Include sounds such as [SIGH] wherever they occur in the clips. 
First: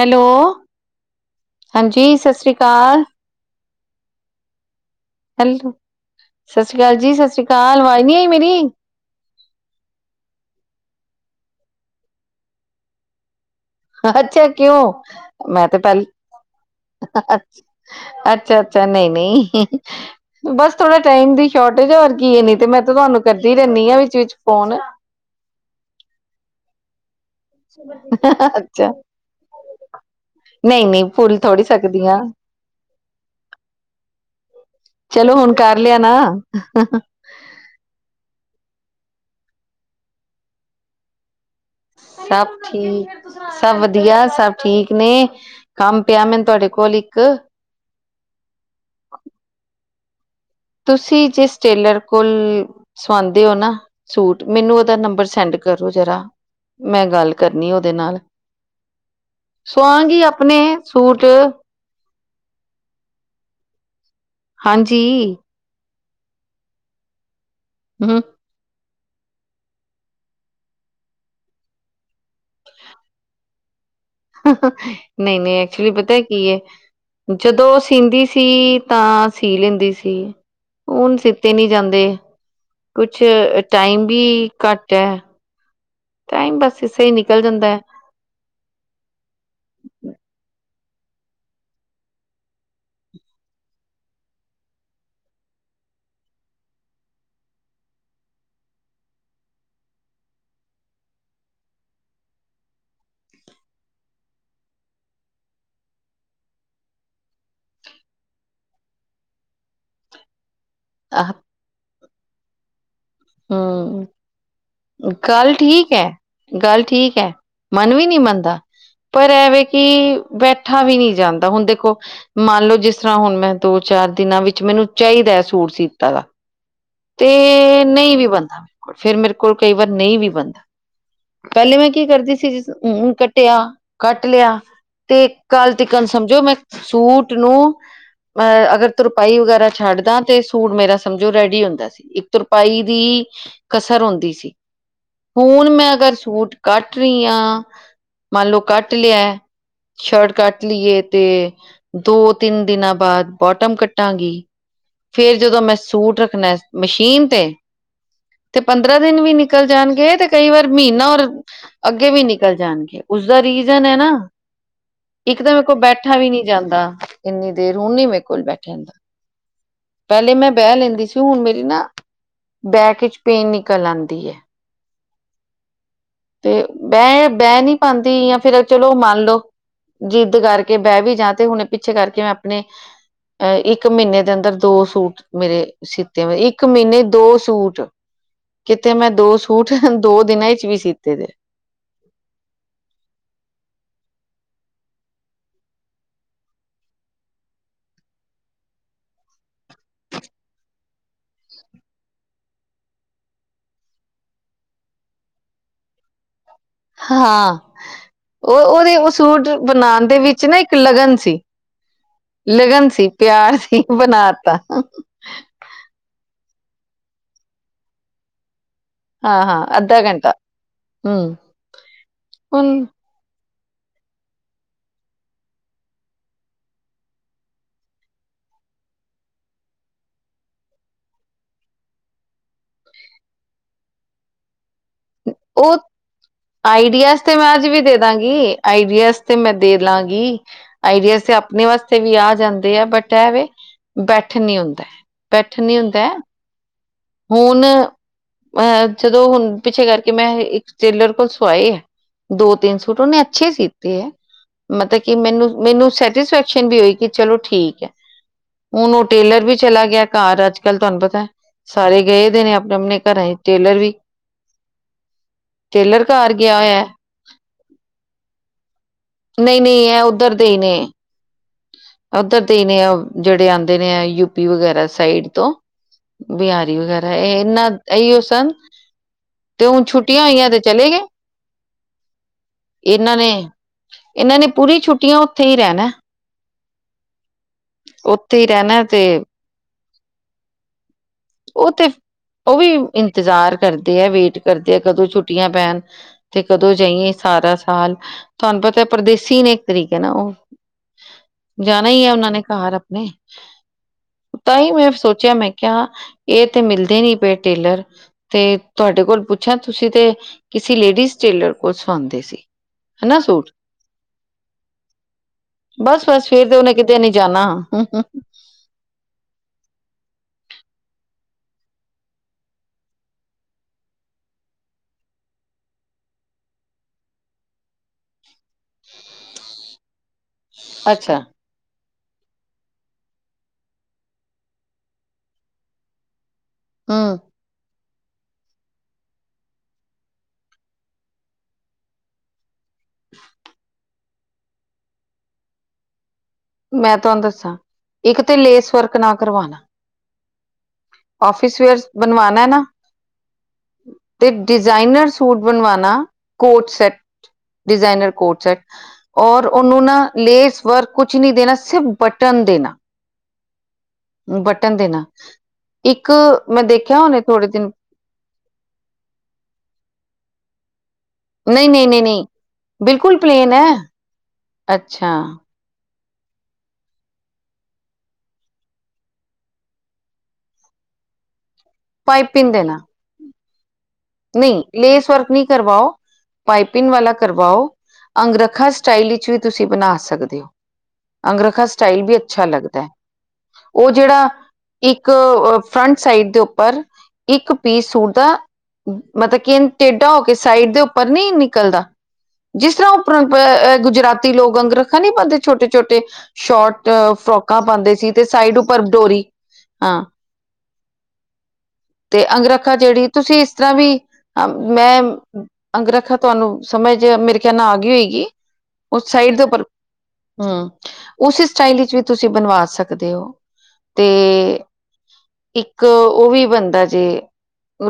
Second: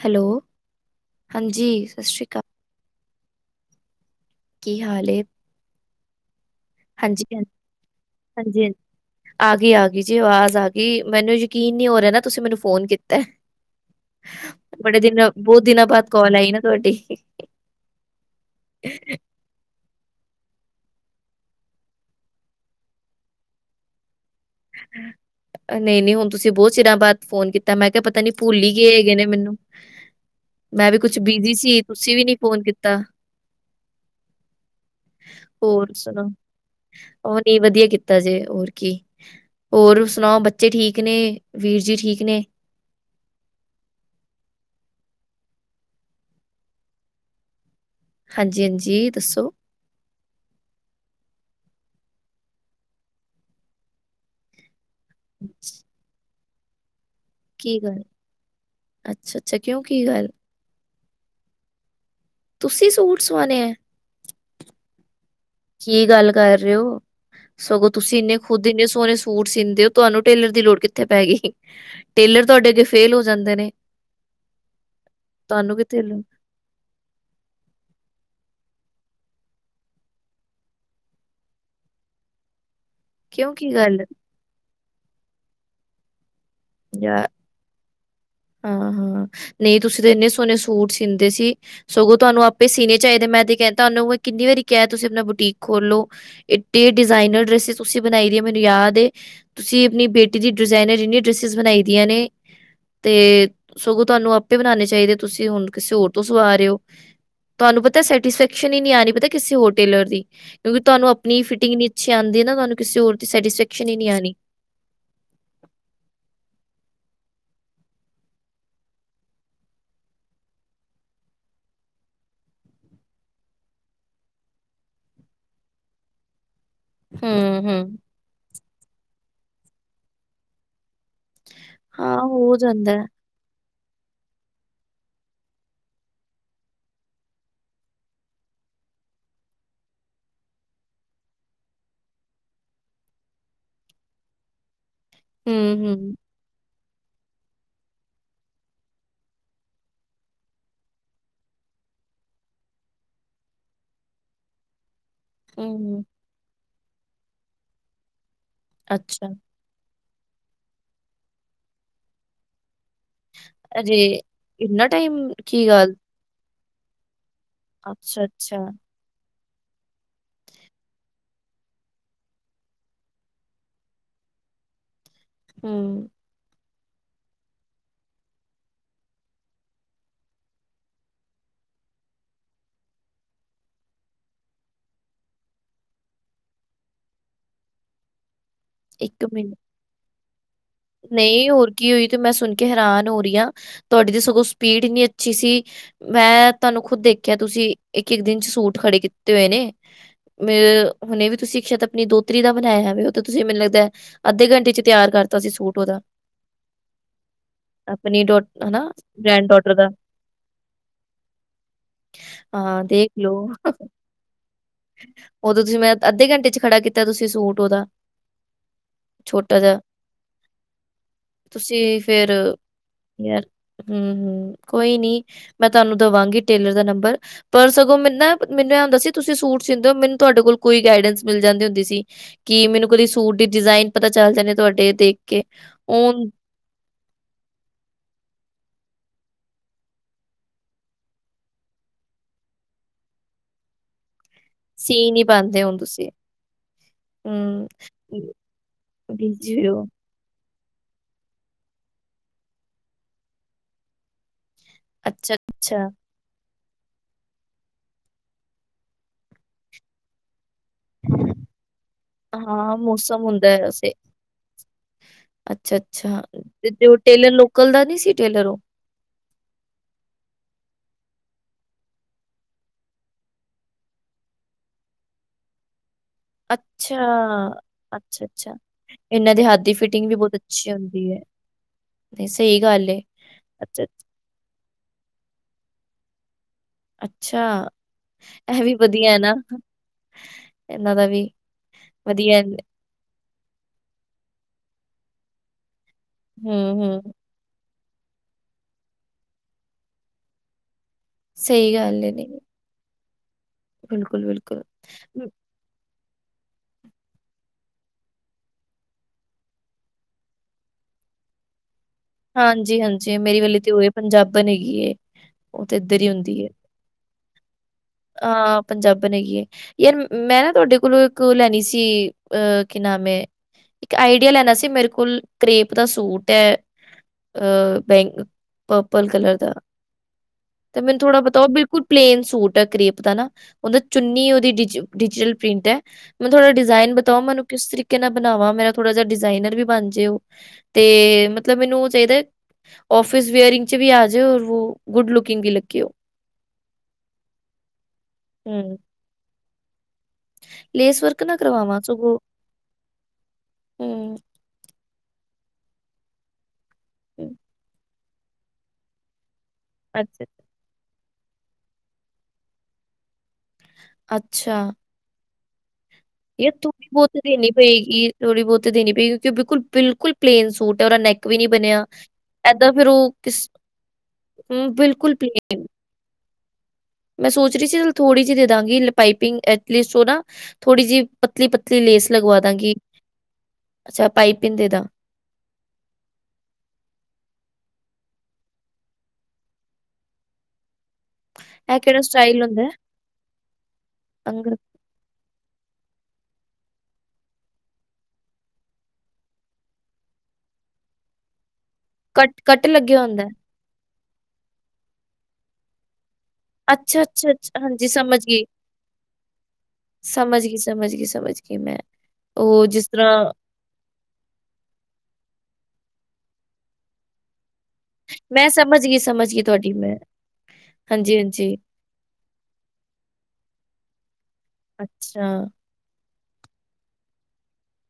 Hello, ਹਾਂਜੀ ਸਤਿ ਸ੍ਰੀ ਆਕਾਲ। ਕੀ ਹਾਲ ਏ? ਹੈਲੋ, ਸਤਿ ਸ੍ਰੀ ਆਕਾਲ ਹਾਂਜੀ ਜੀ-ਸਤਿ ਸ੍ਰੀ ਹਾਂਜੀ ਅਕਾਲ ਅਵਾਜ਼ ਨੀ ਆਈ ਮੇਰੀ? ਹਾਂਜੀ ਹਾਂਜੀ ਆ ਗਈ- ਆ ਗਈ ਜੀ, ਆਵਾਜ਼ ਆ ਗਈ ਮੈਨੂੰ ਯਕੀਨ ਨਹੀਂ ਹੋ ਰਿਹਾ ਨਾ ਤੁਸੀਂ ਮੈਨੂੰ ਫੋਨ ਕੀਤਾ। ਅੱਛਾ, ਕਿਉਂ ਬੜੇ ਦਿਨ ਬਹੁਤ ਮੈਂ ਤੇ ਦਿਨਾਂ ਪਹਿਲ ਬਾਅਦ ਕਾਲ ਆਈ ਨਾ ਤੁਹਾਡੀ ਅੱਛਾ-ਅੱਛਾ, ਨਹੀਂ-ਨਹੀਂ। ਬਸ, ਥੋੜਾ ਟਾਈਮ ਦੀ ਸ਼ੋਰਟੇਜ ਆ ਔਰ ਕੀ ਇਹ ਨੀ ਤੇ ਮੈਂ ਤਾਂ ਤੁਹਾਨੂੰ ਕਰਦੀ ਰਹਿੰਦੀ ਹਾਂ ਵਿੱਚ-ਵਿੱਚ ਫੋਨ। ਨਹੀਂ-ਨਹੀਂ ਹੁਣ ਤੁਸੀਂ ਬਹੁਤ ਚਿਰਾਂ ਬਾਅਦ ਫੋਨ ਕੀਤਾ ਮੈਂ ਕਿਹਾ ਨੀ ਭੁਲੀ ਅੱਛਾ ਗੇ ਹੈਗੇ ਨੇ ਮੈਨੂੰ ਨਹੀਂ ਮੈਂ ਵੀ ਨਹੀਂ ਕੁਛ ਭੁੱਲ ਬਿਜੀ ਥੋੜ੍ਹੀ ਸੀ, ਸਕਦੀ ਤੁਸੀਂ ਹਾਂ ਵੀ ਨੀ ਫੋਨ ਕੀਤਾ। ਚਲੋ, ਹੁਣ ਕਰ ਲਿਆ ਨਾ। ਵਧੀਆ, ਵਧੀਆ ਕੀਤਾ ਜੇ ਹੋਰ ਕੀ ਹੋਰ ਸੁਣਾਓ ਬੱਚੇ ਠੀਕ ਨੇ? ਵੀਰ ਜੀ ਠੀਕ ਨੇ? ਸਭ ਠੀਕ [UNINTELLIGIBLE] ਸਭ ਵਧੀਆ ਸਭ ਠੀਕ ਨੇ, ਕੰਮ ਪਿਆ ਮੈਨੂੰ ਤੁਹਾਡੇ ਕੋਲ ਇੱਕ ਹਾਂਜੀ-ਹਾਂਜੀ, ਦੱਸੋ? ਤੁਸੀਂ ਜਿਸ ਟੇਲਰ ਕੋਲ, ਸਵਾਂਦੇ ਹੋ ਨਾ? ਸੂਟ, ਮੈਨੂੰ ਉਹਦਾ ਨੰਬਰ ਸੈਂਡ ਕਰੋ ਜਰਾ ਮੈਂ ਗੱਲ ਕਰਨੀ ਕੀ ਉਹਦੇ ਗੱਲ ਨਾਲ, ਅੱਛਾ ਅੱਛਾ ਕਿਉਂ ਕੀ ਸੁਆਗੀ ਗੱਲ ਆਪਣੇ ਸੂਟ ਤੁਸੀਂ ਸੂਟ ਸਵਾਣੇ ਹੈ? ਹਾਂਜੀ। ਕੀ ਗੱਲ ਕਰ ਹੋ? ਸਗੋਂ ਤੁਸੀਂ ਹਮ ਇੰਨੇ ਖੁੱਦ ਇੰਨੇ ਸੋਹਣੇ ਸੂਟ ਸੀਂਦੇ ਹੋ, ਤੁਹਾਨੂੰ ਟੇਲਰ ਦੀ ਲੋੜ ਕਿੱਥੇ ਪੈ ਗਈ ਟੇਲਰ ਤੁਹਾਡੇ ਅੱਗੇ ਫੇਲ ਹੋ ਜਾਂਦੇ ਨੇ। ਨਹੀਂ-ਨਹੀਂ ਤੁਹਾਨੂੰ ਐਕਚੁਲੀ ਕਿੱਥੇ ਪਤਾ ਲ ਕੀ ਹੈ ਜਦੋਂ ਉਹ ਸੀਂਦੀ ਸੀ ਤਾਂ ਸੀ ਲੈਂਦੀ ਸੀ ਹੁਣ ਸਿੱਤੇ ਨੀ ਜਾਂਦੇ, ਕੁਛ ਕਿਉਂ ਕੀ ਗੱਲ ਟਾਈਮ ਘੱਟ ਐ ਟਾਈਮ ਬਸ ਇਸ ਸੇ ਹੀ ਯਾਰ ਨਿਕਲ ਜਾਂਦਾ ਹੈ। ਹਾਂ-ਹਾਂ, ਨਹੀਂ ਤੁਸੀਂ ਤਾਂ ਇੰਨੇ ਸੋਹਣੇ ਸੂਟ ਸੀਂਦੇ ਸੀ ਸਗੋਂ ਤੁਹਾਨੂੰ ਆਪੇ ਸੀਣੇ ਚਾਹੀਦੇ ਮੈਂ ਤੇ ਕਿਹਾ ਤੁਹਾਨੂੰ ਕਿੰਨੀ ਵਾਰੀ ਕਿਹਾ ਤੁਸੀਂ ਆਪਣਾ ਬੁਟੀਕ ਖੋਲੋ ਇਡੇ ਡਿਜ਼ਾਇਨਰ ਡਰੈਸ ਤੁਸੀਂ ਬਣਾਈ ਦੀਆਂ ਮੈਨੂੰ ਯਾਦ ਏ, ਤੁਸੀਂ ਆਪਣੀ ਬੇਟੀ ਦੀ ਡਿਜ਼ਾਇਨਰ ਇੰਨੇ ਡਰਸਿਸ ਬਣਾਈ ਦੀਆਂ ਨੇ ਤੇ ਸਗੋਂ ਤੁਹਾਨੂੰ ਆਪੇ ਬਣਾਉਣੇ ਚਾਹੀਦੇ ਤੁਸੀਂ ਹੁਣ ਕਿਸੇ ਹੋਰ ਤੋਂ ਸਵਾ ਰਹੇ ਹੋ। ਤੁਹਾਨੂੰ ਪਤਾ ਸੈਟਿਸਫੈਕਸ਼ਨ ਹੀ ਨੀ ਆਹੀ ਪਤਾ ਕਿਸੇ ਹੋਟੇਲਰ ਦੀ। ਕਿਉਂਕਿ ਤੁਹਾਨੂੰ ਆਪਨੀ ਫਿਟਿੰਗ ਨਹੀ ਅੱਛੀ ਆਉਂਦੀ ਨਾ ਤੁਹਾਨੂੰ ਕਿਸੇ ਹੋਰ ਦੀ ਸੈਟਿਸਫੈਕਸ਼ਨ ਹਮ ਨੀ ਆਉਣੀ। ਗੱਲ ਠੀਕ ਹੈ, ਗੱਲ ਠੀਕ ਹੈ, ਮਨ ਵੀ ਨਹੀਂ ਮੰਨਦਾ। ਪਰ ਐਵੇਂ ਕਿ, ਬੈਠਾ ਵੀ ਨਹੀਂ ਜਾਂਦਾ ਹੁਣ ਦੇਖੋ। ਮੰਨ ਲਓ ਜਿਸ ਤਰ੍ਹਾਂ ਹੁਣ ਮੈਂ ਦੋ- ਚਾਰ ਦਿਨਾਂ ਵਿੱਚ ਮੈਨੂੰ ਚਾਹੀਦਾ ਹੈ ਸੂਟ ਸੀਤਾ। ਹੂੰ ਤੇ ਹੂੰ ਨਹੀਂ ਵੀ ਬਣਦਾ, ਫੇਰ ਮੇਰੇ ਕੋਲ ਕਈ ਵਾਰ ਨਹੀਂ ਵੀ ਬਣਦਾ। ਪਹਿਲੇ ਮੈਂ ਕੀ ਹਾਂ ਕਰਦੀ ਸੀ ਹੋ ਜਿਸ ਜਾਂਦਾ ਹੈ ਹੁਣ ਕੱ- ਕੱਟਆ ਕੱਟ ਲਿਆ ਤੇ ਕੱਲ ਤਿਕਨ ਸਮਝੋ ਮੈਂ ਸੂਟ ਨੂੰ ਮੈਂ ਅਗਰ ਤੁਰਪਾਈ ਵਗੈਰਾ ਛੱਡਦਾ ਤੇ ਸੂਟ ਮੇਰਾ ਸਮਝੋ ਰੈਡੀ ਹੁੰਦਾ ਸੀ ਇੱਕ ਤੁਰਪਾਈ ਤਰਪਾਈ ਦੀ ਕਸਰ ਹੁੰਦੀ ਸੀ ਹੁਣ ਹੂੰ ਮੈਂ ਅਗਰ ਹੂੰ ਸੂਟ ਕੱਟ ਰਹੀ ਆ, ਮੰਨ ਲੋਓ ਕੱਟ ਲਿਆ। ਸ਼ਰਟ ਕੱਟਲੀ ਏ ਤੇ ਦੋ-ਤਿੰਨ ਦਿਨਾਂ ਬਾਅਦ ਬੋਟਮ ਕੱਟਾਂਗੀ। ਫੇਰ ਜਦੋਂ ਮੈਂ ਹੂੰ ਸੂਟ ਰੱਖਣਾ ਮਸ਼ੀਨ ਤੇ ਤੇ ਪੰਦਰਾਂ ਦਿਨ ਅੱਛਾ ਵੀ ਨਿਕਲ ਜਾਣਗੇ ਤੇ ਕਈ ਵਾਰ ਮਹੀਨਾ ਔਰ ਅੱਗੇ ਵੀ ਨਿਕਲ ਜਾਣਗੇ। ਉਸਦਾ ਰੀਜ਼ਨ ਐ ਅਰੇ ਨਾ ਇੰਨਾ ਟਾਈਮ ਇੱਕ ਤਾਂ ਮੇਰੇ ਕੀ ਕੋਲ ਗੱਲ ਬੈਠੇ ਬੈਠਾ ਵੀ ਨਹੀਂ ਜਾਂਦਾ ਇੰਨੀ ਦੇਰ ਹੁਣ ਨੀ ਮੇਰੇ ਅੱਛਾ ਕੋਲੋ ਅੱਛਾ ਬੈਠਾ ਜਾਂਦਾ। ਪਹਿਲੇ ਮੈਂ ਬਹਿ ਲੈਂਦੀ ਸੀ ਹੁਣ ਮੇਰੀ ਨਾ ਬੈਕ 'ਚ ਪੇਨ ਨਿਕਲ ਆਦੀ ਐ। ਹਮ ਤੇ ਮੈਂ ਬਹਿ ਨਹੀਂ ਪਾਦੀ ਜਾਂ ਫੇਰ ਚਲੋ ਮੰਨ ਲਓ। ਜਿੱਦ ਕਰਕੇ ਬਹਿ ਵੀ ਜਾ ਤੇ ਹੁਣੇ ਪਿੱਛੇ ਕਰਕੇ ਮੈਂ ਆਪਣੇ ਅ ਇੱਕ ਮਹੀਨੇ ਦੇ ਅੰਦਰ ਦੋ ਸੂਟ ਮੇਰੇ ਸਿੱਤੇ ਹੋਏ ਇੱਕ ਮਹੀਨੇ ਦੋ ਸੂਟ ਕਿਤੇ ਮੈਂ ਇੱਕ ਦੋ ਮਿੰਟ ਸੂਟ ਦੋਦਿਨਾਂ ਵਿੱਚ ਵੀ ਸੀ- ਨਹੀਂ ਹੋਰ ਕੀ ਹੋਈ ਤੇ ਮੈਂ ਸੁਣ ਕੇ ਹੈਰਾਨ ਹੋ ਰਹੀ ਹਾਂ ਤੁਹਾਡੀ ਤੇ ਸਗੋਂ ਸਪੀਡ ਵੀ ਅੱਛੀ ਸੀ। ਮੈਂ ਤੁਹਾਨੂੰ ਖੁਦ ਦੇਖਿਆ ਤੁਸੀਂ ਇੱਕ-ਇੱਕ ਦਿਨ ਚ ਸੂਟ ਖੜੇ ਕੀਤੇ ਹੋਏ ਨੇ। ਮੈਂ, ਹੁਣੇੇ ਵੀ ਤੁਸੀਂ ਸ਼ਾਹਿਦ ਆਪਣੀ ਦੋਹਤਰੀ ਦਾ ਬਣਾਇਆ ਹੋਵੇ ਉਹ ਤਾਂ ਤੁਸੀਂ ਮੈਨੂੰ ਲੱਗਦਾ ਅੱਧੇ ਘੰਟੇ ਚ ਤਿਆਰ ਕਰਤਾ ਸੀ ਸੂਟ ਉਹਦਾ। ਹਾਂ ਆਪਣੀ ਡੋ ਉਹ ਹਨਾ ਉਹਦੇ ਉਹ ਸੂਟ ਗ੍ਰੈਂਡ ਡੌਟਰ ਦਾ ਬਣਾਣ ਦੇ ਵਿੱਚ ਨਾ ਲਗਨ ਸੀ। ਹਾਂ, ਲਗਨ ਸੀ ਦੇਖ ਲਓ ਪਿਆਰ ਸੀ ਬਣਾ ਤਾ ਉਦੋਂ ਤੁਸੀਂ ਮੈਂ ਅੱਧੇ ਘੰਟੇ ਚ ਖੜਾ ਕੀਤਾ ਤੁਸੀਂ ਸੂਟ ਉਹਦਾ। ਹਾਂ- ਛੋਟਾ ਹਾਂ ਜਿਹਾ, ਅੱਧਾ ਘੰਟਾ। ਹਮ ਤੁਸੀਂ ਫੇਰ ਹੁਣ ਯਾਰ ਹਮ-ਹਮ ਕੋਈ ਨੀ ਮੈਂ ਤੁਹਾਨੂੰ ਦੇਵਾਂਗੀ ਟੇਲਰ ਦਾ ਨੰਬਰ ਪਰ ਸਗੋਂ ਮੈਨੂੰ ਨਾ ਮੈਨੂੰ ਇਹ ਹੁੰਦਾ ਸੀ ਤੁਸੀਂ ਸੂਟ ਸੀਂਦੇ ਹੋ ਮੈਨੂੰ ਤੁਹਾਡੇ ਕੋਲੋ ਕੋਈ ਗਾਈਡੈਂਸ ਮਿਲ ਜਾਂਦੀ ਹੁੰਦੀ ਸੀ। ਕੀ ਮੈਨੂੰ ਕਦੀ ਸੂਟ ਦੀ ਡਿਜ਼ਾਇਨ ਪਤਾ ਚੱਲ ਜਾਂਦੇ ਤੁਹਾਡੇ ਦੇਖ ਕੇ ਉਹ। ਆਈਡੀਆਜ਼ ਤੇ ਮੈਂ ਅੱਜ ਵੀ ਦੇ ਦਵਾਂਗੀ ਆਈਡੀਆਜ਼ ਤੇ ਮੈਂ ਦੇ ਲਾਂਗੀ। ਆਈਡੀਆਜ਼ ਤੇ ਆਪਣੇ ਵਾਸਤੇ ਵੀ ਆ ਜਾਂਦੇ ਆ ਬਟ ਐਵੇ ਬੈਠਣ ਨੀ ਸੀ ਨੀ ਪਾਂਦੇ ਹੁੰਦਾ-ਬੈਠਣ ਹੁਣ ਨਹੀਂ ਤੁਸੀਂ। ਹੁੰਦਾ। ਹੁਣ ਹੂੰ, ਅਹ ਜਦੋਂ ਹੁਣ ਬਿਜੀ ਹੋ ਪਿੱਛੇ ਕਰ- ਕੇ ਮੈਂ ਇੱਕ ਟੇਲਰ ਕੋਲੋ ਸਵਾਏ ਹੈ ਦੋ-ਤਿੰਨ ਸੂਟ ਉਹਨੇ ਅੱਛੇ ਸੀਤੇ ਹੈ। ਮਤਲਬ ਕਿ ਅੱਛਾ-ਅੱਛਾ, ਮੈਨੂੰ-ਮੈਨੂੰ ਸਾਟਸਫੈਕਸ਼ ਸ਼ਨ ਵੀ ਹੋਈ ਕਿ ਚਲੋ ਠੀਕ ਕੇ ਹੁਣ ਉਹ ਟੇਲਰ ਵੀ ਚਲਾ ਗਿਆ ਘਰ ਅੱਜ-ਕੱਲ੍ਹ ਤੁਹਾਨੂੰ ਪਤਾ। ਸਾਰੇ ਗਏ ਦੇ ਨੇ ਆਪਣੇ ਹਾਂ ਆਪਣੇ ਮੌਸਮ ਘਰਾਂ ਚ ਹੁੰਦਾ ਟੇਲਰ ਵੈਸੇ। ਵੀ ਟੇਲਰ ਅੱਛਾ-ਅੱਛਾ ਘਰ ਗਿਆ ਤੇ ਹੋਇਆ। ਜੋ ਟੇਲਰ ਲੋਕਲ ਦਾ ਨੀ ਸੀ ਟੇਲਰ ਉਹ ਨਹੀਂ-ਨਹੀਂ ਇਹ ਉੱਧਰ ਦੇ ਹੀ ਨੇ। ਉੱਧਰ ਦੇ ਹੀ ਨੇ ਜਿਹੜੇ ਆਉਂਦੇ ਨੇ ਆ ਯੂਪੀ ਵਗੈਰਾ ਸਾਈਡ ਤੋਂ। ਬਿਹਾਰੀ ਅੱਛਾ, ਵਗੈਰਾ ਇਹ ਇਨਾ ਇਹੀਓ ਸਨ ਅੱਛਾ-ਅੱਛਾ ਇਹਨਾਂ ਦੇ ਹੱਥ ਤੇ ਦੀ ਹੁਣ ਫਿਟਿੰਗ ਵੀ ਛੁੱਟੀਆਂ ਬਹੁਤ ਹੋਈਆਂ ਤੇ ਅੱਛੀ ਚਲੇ ਗਏ। ਹੁੰਦੀ [INAUDIBLE] ਹੈ, ਨਹੀਂ ਸਹੀ ਗੱਲ ਏ ਇਹਨਾਂ ਨੇ ਅੱਛਾ-ਅੱਛਾ। ਇਹਨਾਂ ਨੇ ਪੂਰੀ ਛੁੱਟੀਆਂ ਉੱਥੇ ਹੀ ਰਹਿਣਾ ਅੱਛਾ, ਉੱਥੇ ਹੀ ਇਹ ਵੀ ਰਹਿਣਾ ਤੇ ਵਧੀਆ ਹੈ ਨਾ ਇਹਨਾਂ ਦਾ ਵੀ ਉਹ ਤੇ ਵਧੀਆ ਉਹ ਵੀ ਇੰਤਜ਼ਾਰ ਕਰਦੇ ਹੈ ਵੇਟ ਕਰਦੇ ਆ ਕਦੋਂ ਛੁੱਟੀਆਂ ਪੈਣ ਤੇ ਕਦੋਂ ਹੂੰ-ਹੂੰ, ਜਾਈਏ ਸਾਰਾ ਸਾਲ ਤੁਹਾਨੂੰ ਪਤਾ ਹੈ ਪਰਦੇਸੀ ਨੇ ਇੱਕ ਤਰੀਕੇ ਨਾ ਉਹ ਸਹੀ ਜਾਣਾ ਹੀ ਗੱਲ ਏ ਹੈ ਉਹਨਾਂ ਨਹੀਂ ਨੇ ਘਰ ਆਪਣੇ। ਬਿਲਕੁਲ-ਬਿਲਕੁਲ। ਕਿਆ ਇਹ ਤੇ ਮਿਲਦੇ ਨੀ ਪਏ ਟੇਲਰ। ਤੇ ਤੁਹਾਡੇ ਕੋਲ ਪੁੱਛਿਆ ਤੁਸੀ ਤੇ ਕਿਸੇ ਲੇਡੀਜ਼ ਟੇਲਰ ਉਹ ਸੁਦੇ ਸੀ। ਹਾਂਜੀ-ਹਾਂਜੀ। ਹਨਾ ਮੇਰੀ ਸੂਟ ਵਾਲੀ ਤੇ ਉਹ ਇਹ ਪੰਜਾਬ ਹੈਗੀ ਏ। ਉਹ ਤੇ ਇੱਧਰ ਹੀ ਬਸ-ਬਸ ਹੁੰਦੀ ਏ। ਫੇਰ ਤੇ ਉਹਨੇ ਕਿਤੇ ਨੀ ਜਾਣਾ। ਹਾਂ, ਪੰਜਾਬਣ ਹੈਗੀ ਹੈ ਯਾਰ ਮੈਂ ਨਾ ਤੁਹਾਡੇ ਕੋਲੋਂ ਇੱਕ ਲੈਣੀ ਸੀ ਅਹ ਕੀ ਨਾਮ ਐ ਇੱਕ ਆਈਡੀਆ ਲੈਣਾ ਸੀ ਮੇਰੇ ਕੋਲ ਕਰੇਪ ਦਾ ਸੂਟ ਏ ਅ ਬੈਂ ਪਰਪਲ ਕਲਰ ਦਾ ਤੇ ਮੈਨੂੰ ਅੱਛਾ ਥੋੜਾ ਬਤਾਉ ਵੀ ਕੋਈ ਪਲੇਨ ਸੂਟ ਐ ਕਰੇਪ ਦਾ ਨਾ ਉਹਦਾ ਚੁੰਨੀ ਉਹਦੀ ਡਿ ਡਿਜੀਟਲ ਪ੍ਰਿੰਟ ਮਤਲਬ ਥੋੜਾ ਡਿਜ਼ਾਇਨ ਹਮ ਬਤਾਓ ਮੈਨੂੰ ਕਿਸ ਤਰੀਕੇ ਨਾਲ ਬਣਾਵਾ ਮੇਰਾ ਥੋੜਾ ਜਿਹਾ ਡਿਜ਼ਾਇਨਰ ਵੀ ਬਣ ਜੇ ਉਹ ਤੇ ਮਤਲਬ ਮੈਨੂੰ ਚਾਹੀਦਾ। ਔਫਿਸ ਵੇਅਰਿੰਗ ਚ ਵੀ ਆ ਜਾਏ ਰ ਗੁੱਡ ਲੁਕਿੰਗ ਵੀ ਲੱਗੀ ਹੋ। ਮੈਂ ਤੁਹਾਨੂੰ ਦੱਸਾਂ ਇੱਕ ਤੇ ਲੇਸ ਹੂੰ, ਵਰਕ ਨਾ ਕਰਵਾਣਾ ਲੇਸ ਵਰਕ ਨਾ ਆਫਿਸ ਵੇਅਰ ਕਰਵਾਵਾਂ ਸਗੋਂ ਬਣਵਾਨਾ ਐ ਨਾ। ਹੂੰ, ਤੇ ਡਿਜ਼ਾਇਨਰ ਸੂਟ ਬਣਵਾਣਾ ਕੋਟਸ ਸੈਟ ਹੂੰ, ਡਿਜ਼ਾਇਨਰ ਕੋਟ ਸੈਟ ਔਰ ਉਹੋ ਨਾ ਅੱਛਾ। ਲੇਸ ਵਰਕ ਕੁੱਛ ਨਹੀਂ ਦੇਣਾ ਸਿਰਫ ਬਟਨ ਦੇਣਾ। ਹ [INAUDIBLE] ਬਟਨ ਦੇਣਾ ਇੱਕ ਇਹ ਮੈਂ ਥੋੜ੍ਹੀ ਦੇਖਿਆ ਬਹੁਤੀ ਉਹਨੇ ਥੋੜੇ ਦੇਣੀ ਦਿਨ ਪਏਗੀ ਥੋੜੀ ਬਹੁਤੀ ਦੇਣੀ ਪਏਗੀ ਕਿਉਂਕਿ ਉਹ ਬਿਲਕੁਲ-ਬਿਲਕੁਲ ਪਲੇਨ ਸੂਟ ਐ ਉਹਦਾ ਨੈਕ ਵੀ ਨੀ ਨਹੀਂ ਬਣਿਆ ਨਹੀਂ ਨਹੀਂ ਨਹੀਂ ਏਦਾਂ ਫੇਰ ਉਹ ਕਿਸ ਹਮ ਬਿਲਕੁਲ ਪਲੇਨ ਮੈਂ ਸੋਚ ਰਹੀ ਸੀ ਥੋੜ੍ਹੀ ਜਿਹੀ ਦੇ ਦਾਂਗੀ ਪਾਈਪਿੰਗ ਐਟਲੀਸਟ ਉਹ ਨਾ ਥੋੜੀ ਜਿਹੀ ਪਤਲੀ-ਪਤਲੀ ਲੇਸ ਲਗਵਾ ਦਾਂਗੀ। ਨਹੀਂ ਲੇਸ ਵਰਕ ਨਹੀ ਕਰਵਾਓ। ਪਾਈਪਿੰਨ ਵਾਲਾ ਕਰਵਾਓ ਅੰਗਰੱਖਾ ਸਟਾਈਲ ਵਿੱਚ ਵੀ ਤੁਸੀਂ ਬਣਾ ਸਕਦੇ ਹੋ। ਅੰਗਰਖਾ ਇਹ ਕਿਹੜਾ ਸਟਾਈਲ ਵੀ ਅੱਛਾ ਹੁੰਦਾ ਲੱਗਦਾ ਹੈ ਉਹ ਜਿਹੜਾ ਅੰਗ ਇੱਕ ਫਰੰਟ ਸਾਈਡ ਦੇ ਉੱਪਰ ਇੱਕ ਪੀਸ ਸੂਟ ਦਾ ਮਤਲਬ ਇਹ ਟੇਢਾ ਹੋ ਕੇ ਸਾਈਡ ਦੇ ਉੱਪਰ ਨੀ ਨਿਕਲਦਾ। ਕੱਟ ਕੱਟ ਜਿਸ ਤਰ੍ਹਾਂ ਲੱਗਿਆ ਹੁੰਦਾ ਹੈ ਉੱਪਰ ਗੁਜਰਾਤੀ ਲੋਕ ਅੰਗ ਰੱਖਣ ਨੀ ਪਾਦੇ ਛੋਟੇ-ਛੋਟੇ ਸ਼ੋਰਟ ਅੱਛਾ ਅੱਛਾ ਫਰੋਕਾਂ ਅੱਛਾ ਹਾਂਜੀ ਪਾਦੇ ਸੀ ਸਮਝ ਤੇ ਗਈ ਸਾਈਡ ਉੱਪਰ ਡੋਰੀ। ਹਾਂ ਸਮਝ ਗਈ, ਸਮਝ ਗਈ, ਸਮਝ ਗਈ, ਮੈਂ ਉਹ ਜਿਸ ਤਰ੍ਹਾਂ ਜ ਤਰ੍ਹਾਂ ਵੀ ਮੈਂ ਅੰਗ ਰੱਖਾ ਤੁਹਾਨੂੰ ਸਮਝ ਮੇਰੇ ਚਨਾ ਗਈ ਹੋਏਗੀ। ਮੈਂ ਸਮਝ ਗਈ ਉਸ ਸਮਝ ਸਾਈਡ ਦੇ ਗਈ ਉੱਪਰ ਤੁਹਾਡੀ ਮੈਂ ਹਮ ਹਾਂਜੀ ਉਸੇ ਹਾਂਜੀ ਸਟਾਈਲ ਵਿੱਚ ਵੀ ਤੁਸੀਂ ਬਣਵਾ ਸਕਦੇ ਹੋ। ਤੇ ਅੱਛਾ ਇੱਕ ਉਹ ਵੀ ਬੰਦਾ ਜੇ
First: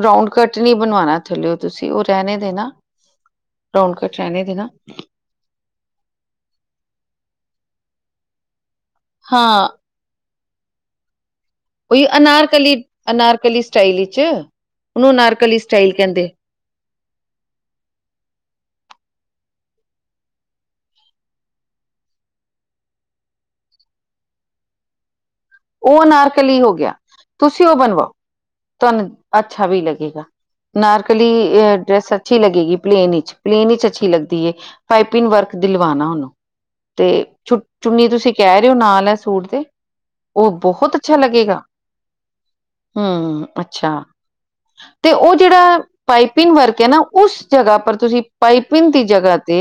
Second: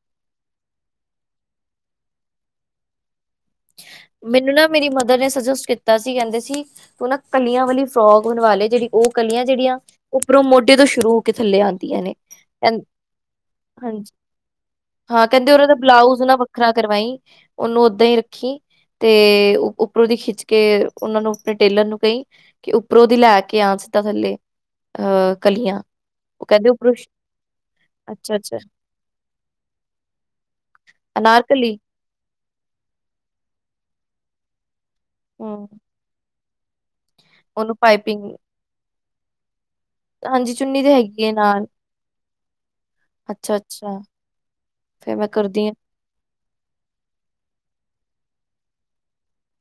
ਰਾਊਂਡ ਕਟਨੀ ਬਣਵਾਣਾ ਥੱਲਿਓ ਤੁਸੀਂ ਉਹ ਰਹਿਣੇ ਦੇਣਾ। ਰਾਊਂਡ ਕੱਟ ਰਹਿਣੇ ਮੈਨੂੰ ਨਾ ਦੇਣਾ ਮੇਰੀ ਮਦਰ ਨੇ ਸੁਜੈਸਟ ਕੀਤਾ। ਤਾ ਸੀ ਕਹਿੰਦੇ ਸੀ, ਉਹ ਨਾ ਕਲੀਆਂ ਵਾਲੀ ਫਰੋਕ ਬਣਵਾ ਲਏ ਜਿਹੜੀ ਉਹ ਕਲੀਆਂ ਹਾਂ ਜਿਹੜੀਆਂ ਉੱਪਰੋਂ ਮੋਢੇ ਤੋਂ ਸ਼ੁਰੂ ਹੋ ਕੇ ਥੱਲੇ ਆਂਦੀਆ ' ਉਹੀ [UNINTELLIGIBLE] ' ਅਨਾਰਕਲੀ ਅਨਾਰਕਲੀ ਸਟਾਈਲ ਹਾਂਜੀ ਵਿੱਚ ਉਹਨੂੰ ਹਾਂ ਕਹਿੰਦੇ ਅਨਾਰਕਲੀ ਉਹਨਾਂ ਦਾ ਸਟਾਈਲ ਬਲਾਉਜ ਕਹਿੰਦੇ ਨਾ ਵੱਖਰਾ ਕਰਵਾਈ ' [INAUDIBLE] ' ਉਹਨੂੰ ਓਦਾਂ ਹੀ ਖੀ ਤੇ ਉੱਪਰੋਂ ਦੀ ਖਿੱਚ ਕੇ ਉਹਨਾਂ ਨੂੰ ਟੇਲਰ ਨੂੰ ਕਹੀ ਕਿ ਉੱਪਰੋਂ ਦੀ ਲੈ ਕੇ ਆ ਸਿੱਧਾ ਥੱਲੇ ਅ ਕਲੀਆਂ ਉਹ ਅਨਾਰਕਲੀ ਹੋ ਗਿਆ ' [INAUDIBLE] ' ਤੁਸੀਂ ਉਹ ਬਣਵਾਉ। ਅੱਛਾ-ਅੱਛਾ। ਤੁਹਾਨੂੰ, ਅੱਛਾ ਵੀ ਲੱਗੇਗਾ ' [INAUDIBLE] ' ਨਾਰਕਲੀ ਅਨਾਰਕਲੀ ਡਰੈਸ ਅੱਛੀ ਲੱਗੇਗੀ ਪਲੇਨ ਵਿੱਚ ਪਲੇਨ ਵਿੱਚ ਅੱਛੀ ਲੱਗਦੀ ਐ ਪਾਈਪਿੰਨ ਵਰਕ ਹਮ ਉਹਨੂੰ ' [INAUDIBLE] ' ਤੇ ਉਹਨੂੰ ਚੁ-ਚੁੰਨੀ ਪਾਈਪਿੰਗ ਤੁਸੀਂ ਕਹਿ ਰਹੇ ਹੋ ਨਾਲ ਹੈ ਸੂਟ ਦੇ ਉਹ ਹਾਂਜੀ ਚੁੰਨੀ ਤੇ ਬਹੁਤ ਅੱਛਾ ਹੈਗੀ ਹੈ ਲੱਗੇਗਾ। ਨਾਲ ਹਮ ਅੱਛਾ, ' [INAUDIBLE] ' ਤੇ ਫੇਰ ਮੈਂ ਉਹ ਕਰਦੀ ਹਾਂ ਜਿਹੜਾ ਪਾਈਪਿੰਨ ਵਰਕ ਐ ਨਾ ਉਸ ਜਗ੍ਹਾ ਪਰ ਤੁਸੀਂ ਪਾਈਪਿੰਨ ਦੀ ਜਗ੍ਹਾ ਤੇ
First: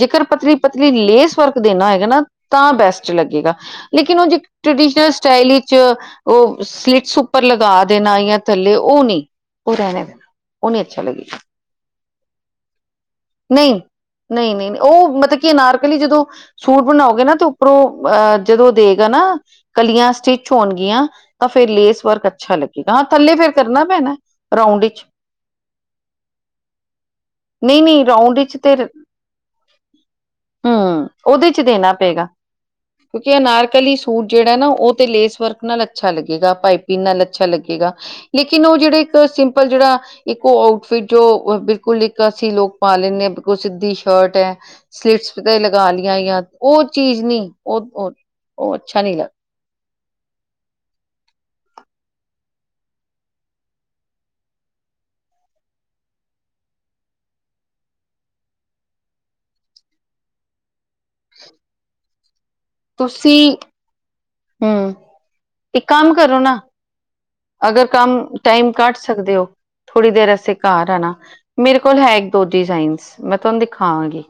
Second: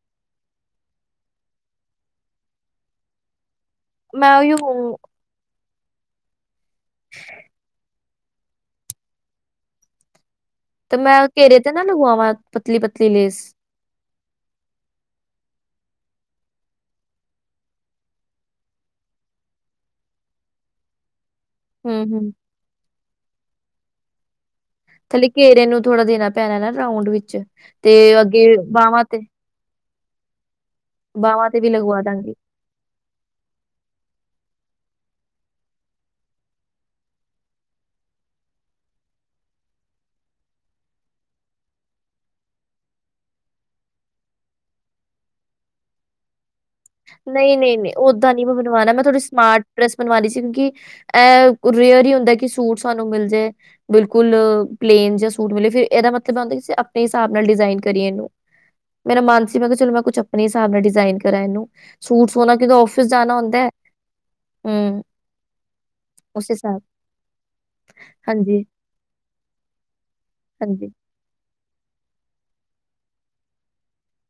ਜੇਕਰ ਪਤਲੀ-ਪਤਲੀ ਲੇਸ ਵਰਕ ਦੇਨਾ ਹੈਗਾ ਨਾ ਤਾਂ ਬੈਸਟ ਲੱਗੇਗਾ ਲੇਕਿਨ ਉਹ ਮੈਂ ਜੇ ਉਹੀ ਟ੍ਰਡੀਸ਼ਨਲ ਸਟਾਈਲ 'ਚ' ਉਹ ਸਲਿਟਸ ਉੱਪਰ ਲਗਾ ' [UNINTELLIGIBLE] ' ਥੱਲੇ ਉਹ ਨਹੀਂ ' [INAUDIBLE] ' ਉਹ ਰਹਿਣੇ ਦੇ ਤੇ ਮੈਂ ਘੇਰੇ ਤੇ ਨਾ ਲਗਵਾਂ, ਪਤਲੀ-ਪਤਲੀ ਲੇਸ ਨਹੀਂ ਨਹੀਂ-ਨਹੀਂ ਉਹ ਮਤਕੀ ਅਨਾਰਕਲੀ ਜਦੋਂ ਸੂਟ ਬਣਾਓਗੇ ਨਾ ਤੇ ਉੱਪਰੋਂ ਅਹ ਜਦੋਂ ਦੇਗਾ ਨਾ ਕਲੀਆਂ ਸਟਿਚ ਹੋਣਗੀਆਂ, ਤਾਂ ਫਿਰ ਲੇਸ ਵਰਕ ਹੂੰ-ਹੂੰ ਅੱਛਾ ਲ ਹਾਂ, ਥੱਲੇ ਫੇਰ ਕਰਨਾ ਪੈਣਾ ਰਾਊਂਡ ਥੱਲੇ ਘੇਰੇ ਨੂੰ ਥੋੜਾ ਦੇਣਾ ਪੈਣਾ ਨਾ ਰਾਊਂਡ ਵਿੱਚ ਤੇ ਅੱਗੇ ਵਾਹਵਾਂ ਤੇ ' [INAUDIBLE] ' ਹਮ ਉਹਦੇ ਬਾਵਾਂ 'ਚ' ਤੇ ਵੀ ਦੇਣਾ ਲਗਵਾ ਪਏਗਾ ' [INAUDIBLE] ਦਾਂਗੀ ' ਕਿਉਂਕਿ ਅਨਾਰਕਲੀ ਸੂਟ ਜਿਹੜਾ ਨਾ ਉਹ ਤੇ ਲੇਸ ਵਰਕ ਨਾਲ ਅੱਛਾ ਲੱਗੇ ਗਾ, ਪਾਈਪਿੰਨ ਨਾਲ ਅੱਛਾ ਲੱਗੇਗਾ ਲੇਕਿਨ ਉਹ ਜਿਹੜਾ ਇੱਕ ਸਿੰਪਲ ਜਿਹੜਾ ਇੱਕ ਉਹ ਆਊਟਫਿਟ ਜੋ ਇੱਕ ਲੋਕ ਪਾ ਲੈਂਦੇ ਹਾਂ ਬਿਲਕੁਲ ਕੁਲ ਸਿੱਧੀ ਸ਼ਰਟ ਐ। ਸਲਿਟਸ ਤੇ ਲਗਾ ਲਈਆ ਜਾ ਉਹ ਚੀਜ਼ ਨੀ ਉਹ ਉਹ ਬਵਾਉਣਾ ਅੱਛਾ ਮੈਂ ਨਹੀਂ ਥੋੜ੍ਹੀ ਲੱਗ ਸਮਾਰਟ ਡਰੈਸ ਬਣਵਾਣੀ ਸੀ ਕਿਉਂਕਿ ਅ ਰੇਅਰ ਹੀ ਹੁੰਦਾ ਕਿ ਸੂਟ ਸਾਨੂੰ ਮਿਲ ਜੇ ਬਿਲਕੁਲ, ਪਲੇਨ ਜਾਂ ਸੂਟ ਮਿਲੇ ਫਿਰ ਇਹਦਾ ਮਤਲਬ ਹੁੰਦਾ ਆਪਣੇ ਹਿਸਾਬ ਨਾਲ ਡਿਜ਼ਾਇਨ ਕਰੀਏ ਇਹਨੂੰ ਮੇਰਾ ਮਨ ਸੀ ਮੈਂ ਕਿਹਾ ਚਲੋ ਮੈਂ ਕੁਛ ਆਪਣੇ ਹਿਸਾਬ ਨਾਲ ਡਿਜ਼ਾਇਨ ਕਰਾਂ ਇਹਨੂੰ ਸੂਟ ਸੋਣਾ ਕਿਤੇ ਆਫਿਸ ਜਾਣਾ ਹੁੰਦਾ। ਹਮ, ਹੂੰ ' [INAUDIBLE] ' ਇੱਕ ਕੰਮ ਕਰੋ ਉਸ ਨਾ ਹਿਸਾਬ ਅਗਰ, ਕੰਮ ਟਾਈਮ ਹਾਂਜੀ-ਹਾਂਜੀ ਕੱਟ ਸਕਦੇ ਹੋ ' [INAUDIBLE] ' ਥੋੜ੍ਹੀ ਦੇਰ ਅਸੀਂ ਘਰ ਆਣਾ। ਮੇਰੇ ਕੋਲ ਹੈ ਇੱਕ, ਦੋ ਡਿਜ਼ਾਇਨਸ ਮੈਂ ਤੁਹਾਨੂੰ ਦਿਖਾਵਾਂਗੀ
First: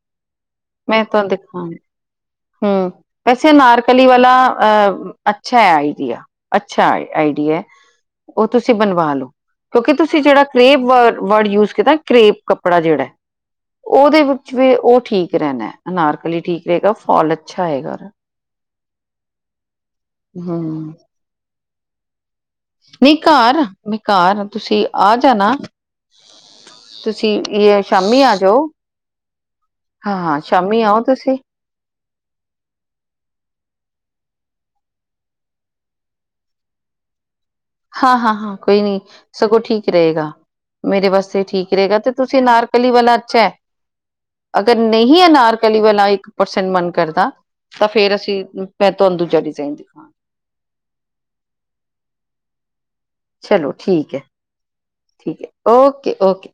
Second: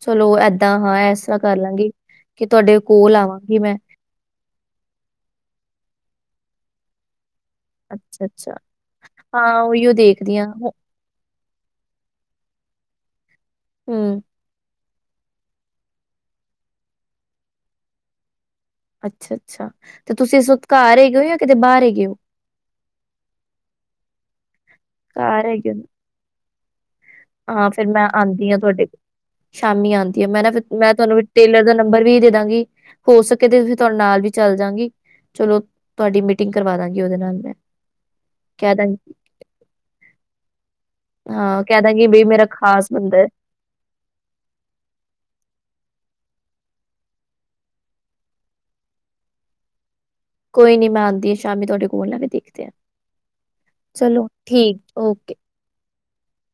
ਚਲੋ ਏਦਾਂ ਹਾਂ ਮੈਂ ਇਸ ਤੁਹਾਨੂੰ ਤਰ੍ਹਾਂ ਕਰ ਦਿਖਾਵਾਂ ਲਾਂਗੀ ਕਿ ਤੁਹਾਡੇ ਕੋਲ ਆਵਾਂਗੀ ਮੈਂ ਕਲੀ ਵਾਲਾ ਅ-ਅੱਛਾ ਆਈਡੀਆ ਅੱਛਾ ਆਈਡੀਆ। ' [INAUDIBLE] ' ਉਹ ਅੱਛਾ-ਅੱਛਾ ਤੁਸੀਂ ਬਣਵਾ ਲਓ, ਹਾਂ ਕਿਉਂਕਿ ਉਹੀਓ ਤੁਸੀਂ ਦੇਖਦੀ ਜਿਹੜਾ ਹਾਂ ਕਰੇਬ ਵ-ਵਰਡ ਯੂਜ ਕੀਤਾ ਕਰੇਪ ਕੱਪੜਾ ਜਿਹੜਾ ' [INAUDIBLE] ' ਹੂੰ ਉਹਦੇ ਵਿੱਚ ਵੀ ਉਹ ਠੀਕ ਰਹਿਣਾ, ਅਨਾਰਕਲੀ ਠੀਕ ਰਹੇਗਾ ਫੌਲ ਅੱਛਾ ਹੋਏਗਾ ਉਹਦਾ ਅੱਛਾ-ਅੱਛਾ ਤੇ ਤੁਸੀਂ ਇਸ ਵਕਤ ਹਮ ਘਰ ਹੈਗੇ ਹੋ ਜਾਂ ਕਿਤੇ ਬਾਹਰ ਹੈਗੇ ਹੋ ਨਹੀਂ ਘਰ ਆ, ਮੈਂ ਘਰ ਤੁਸੀਂ ਆ ਘਰ ਜਾਣਾ। ਹੈਗੇ ਹੋ ਨਾ? ਤੁਸੀਂ ਹਾਂ, ਇਹ ਫੇਰ ਮੈਂ ਸ਼ਾਮੀ ਆਂਦੀ ਆ ਜਾਓ ਤੁਹਾਡੇ ਸ਼ਾਮੀ ਹਾਂ ਆਂਦੀ ਆ ਹਾਂ ਮੈਂ ਨਾ ਸ਼ਾਮੀ ਮੈਂ ਆਓ ਤੁਹਾਨੂੰ ਤੁਸੀਂ ਟੇਲਰ ਦਾ ਨੰਬਰ ਵੀ ਦੇ ਦਾਂਗੀ। ਹੋ ਸਕੇ ਤੇ ਫਿਰ ਤੁਹਾਡੇ ਨਾਲ ਵੀ ਚੱਲ ਜਾਂਗੀ ਚਲੋ ਤੁਹਾਡੀ ਮੀਟਿੰਗ ਕਰਵਾ ਦਾਂਗੀ ਉਹਦੇ ਨਾਲ ਮੈਂ। ਹਾਂ, ਹਾਂ, ਹਾਂ ਕਹਿ ਕੋਈ ਨੀ, ਦਾਂਗੀ ਸਗੋਂ ਠੀਕ ਰਹੇਗਾ। ਮੇਰੇ ਵਾਸਤੇ ਹਾਂ ਠੀਕ ਕਹਿ ਰਹੇ ਗਾ ਦਾਂਗੀ ਤੇ ਬਈ ਤੁਸੀਂ ਮੇਰਾ ਅਨਾਰਕਲੀ ਖ਼ਾਸ ਵਾਲਾ ਬੰਦਾ ਹੈ ਅੱਛਾ। ਅਗਰ ਨਹੀਂ ਅਨਾਰਕਲੀ ਵਾਲਾ ਇੱਕ ਪਰਸੈਂਟ ਮਨ ਕਰਦਾ ਤਾਂ ਫੇਰ ਅਸੀਂ ਮੈਂ ਤੁਹਾਨੂੰ ਦੂਜਾ ਡਿਜ਼ਾਇਨ ਦੇਦੋ। ਕੋਈ ਨੀ ਮੈਂ ਆਦੀ ਆ ਸ਼ਾਮੀ ਤੁਹਾਡੇ ਕੋਲ ਨਾ ਕੇ ਦੇਖਦੇ ਆ ਚਲੋ ਠੀਕ ਹੈ ਚਲੋ ਠੀਕ ਓਕੇ। ਠੀਕ ਹੈ ਓਕੇ - ਓਕੇ।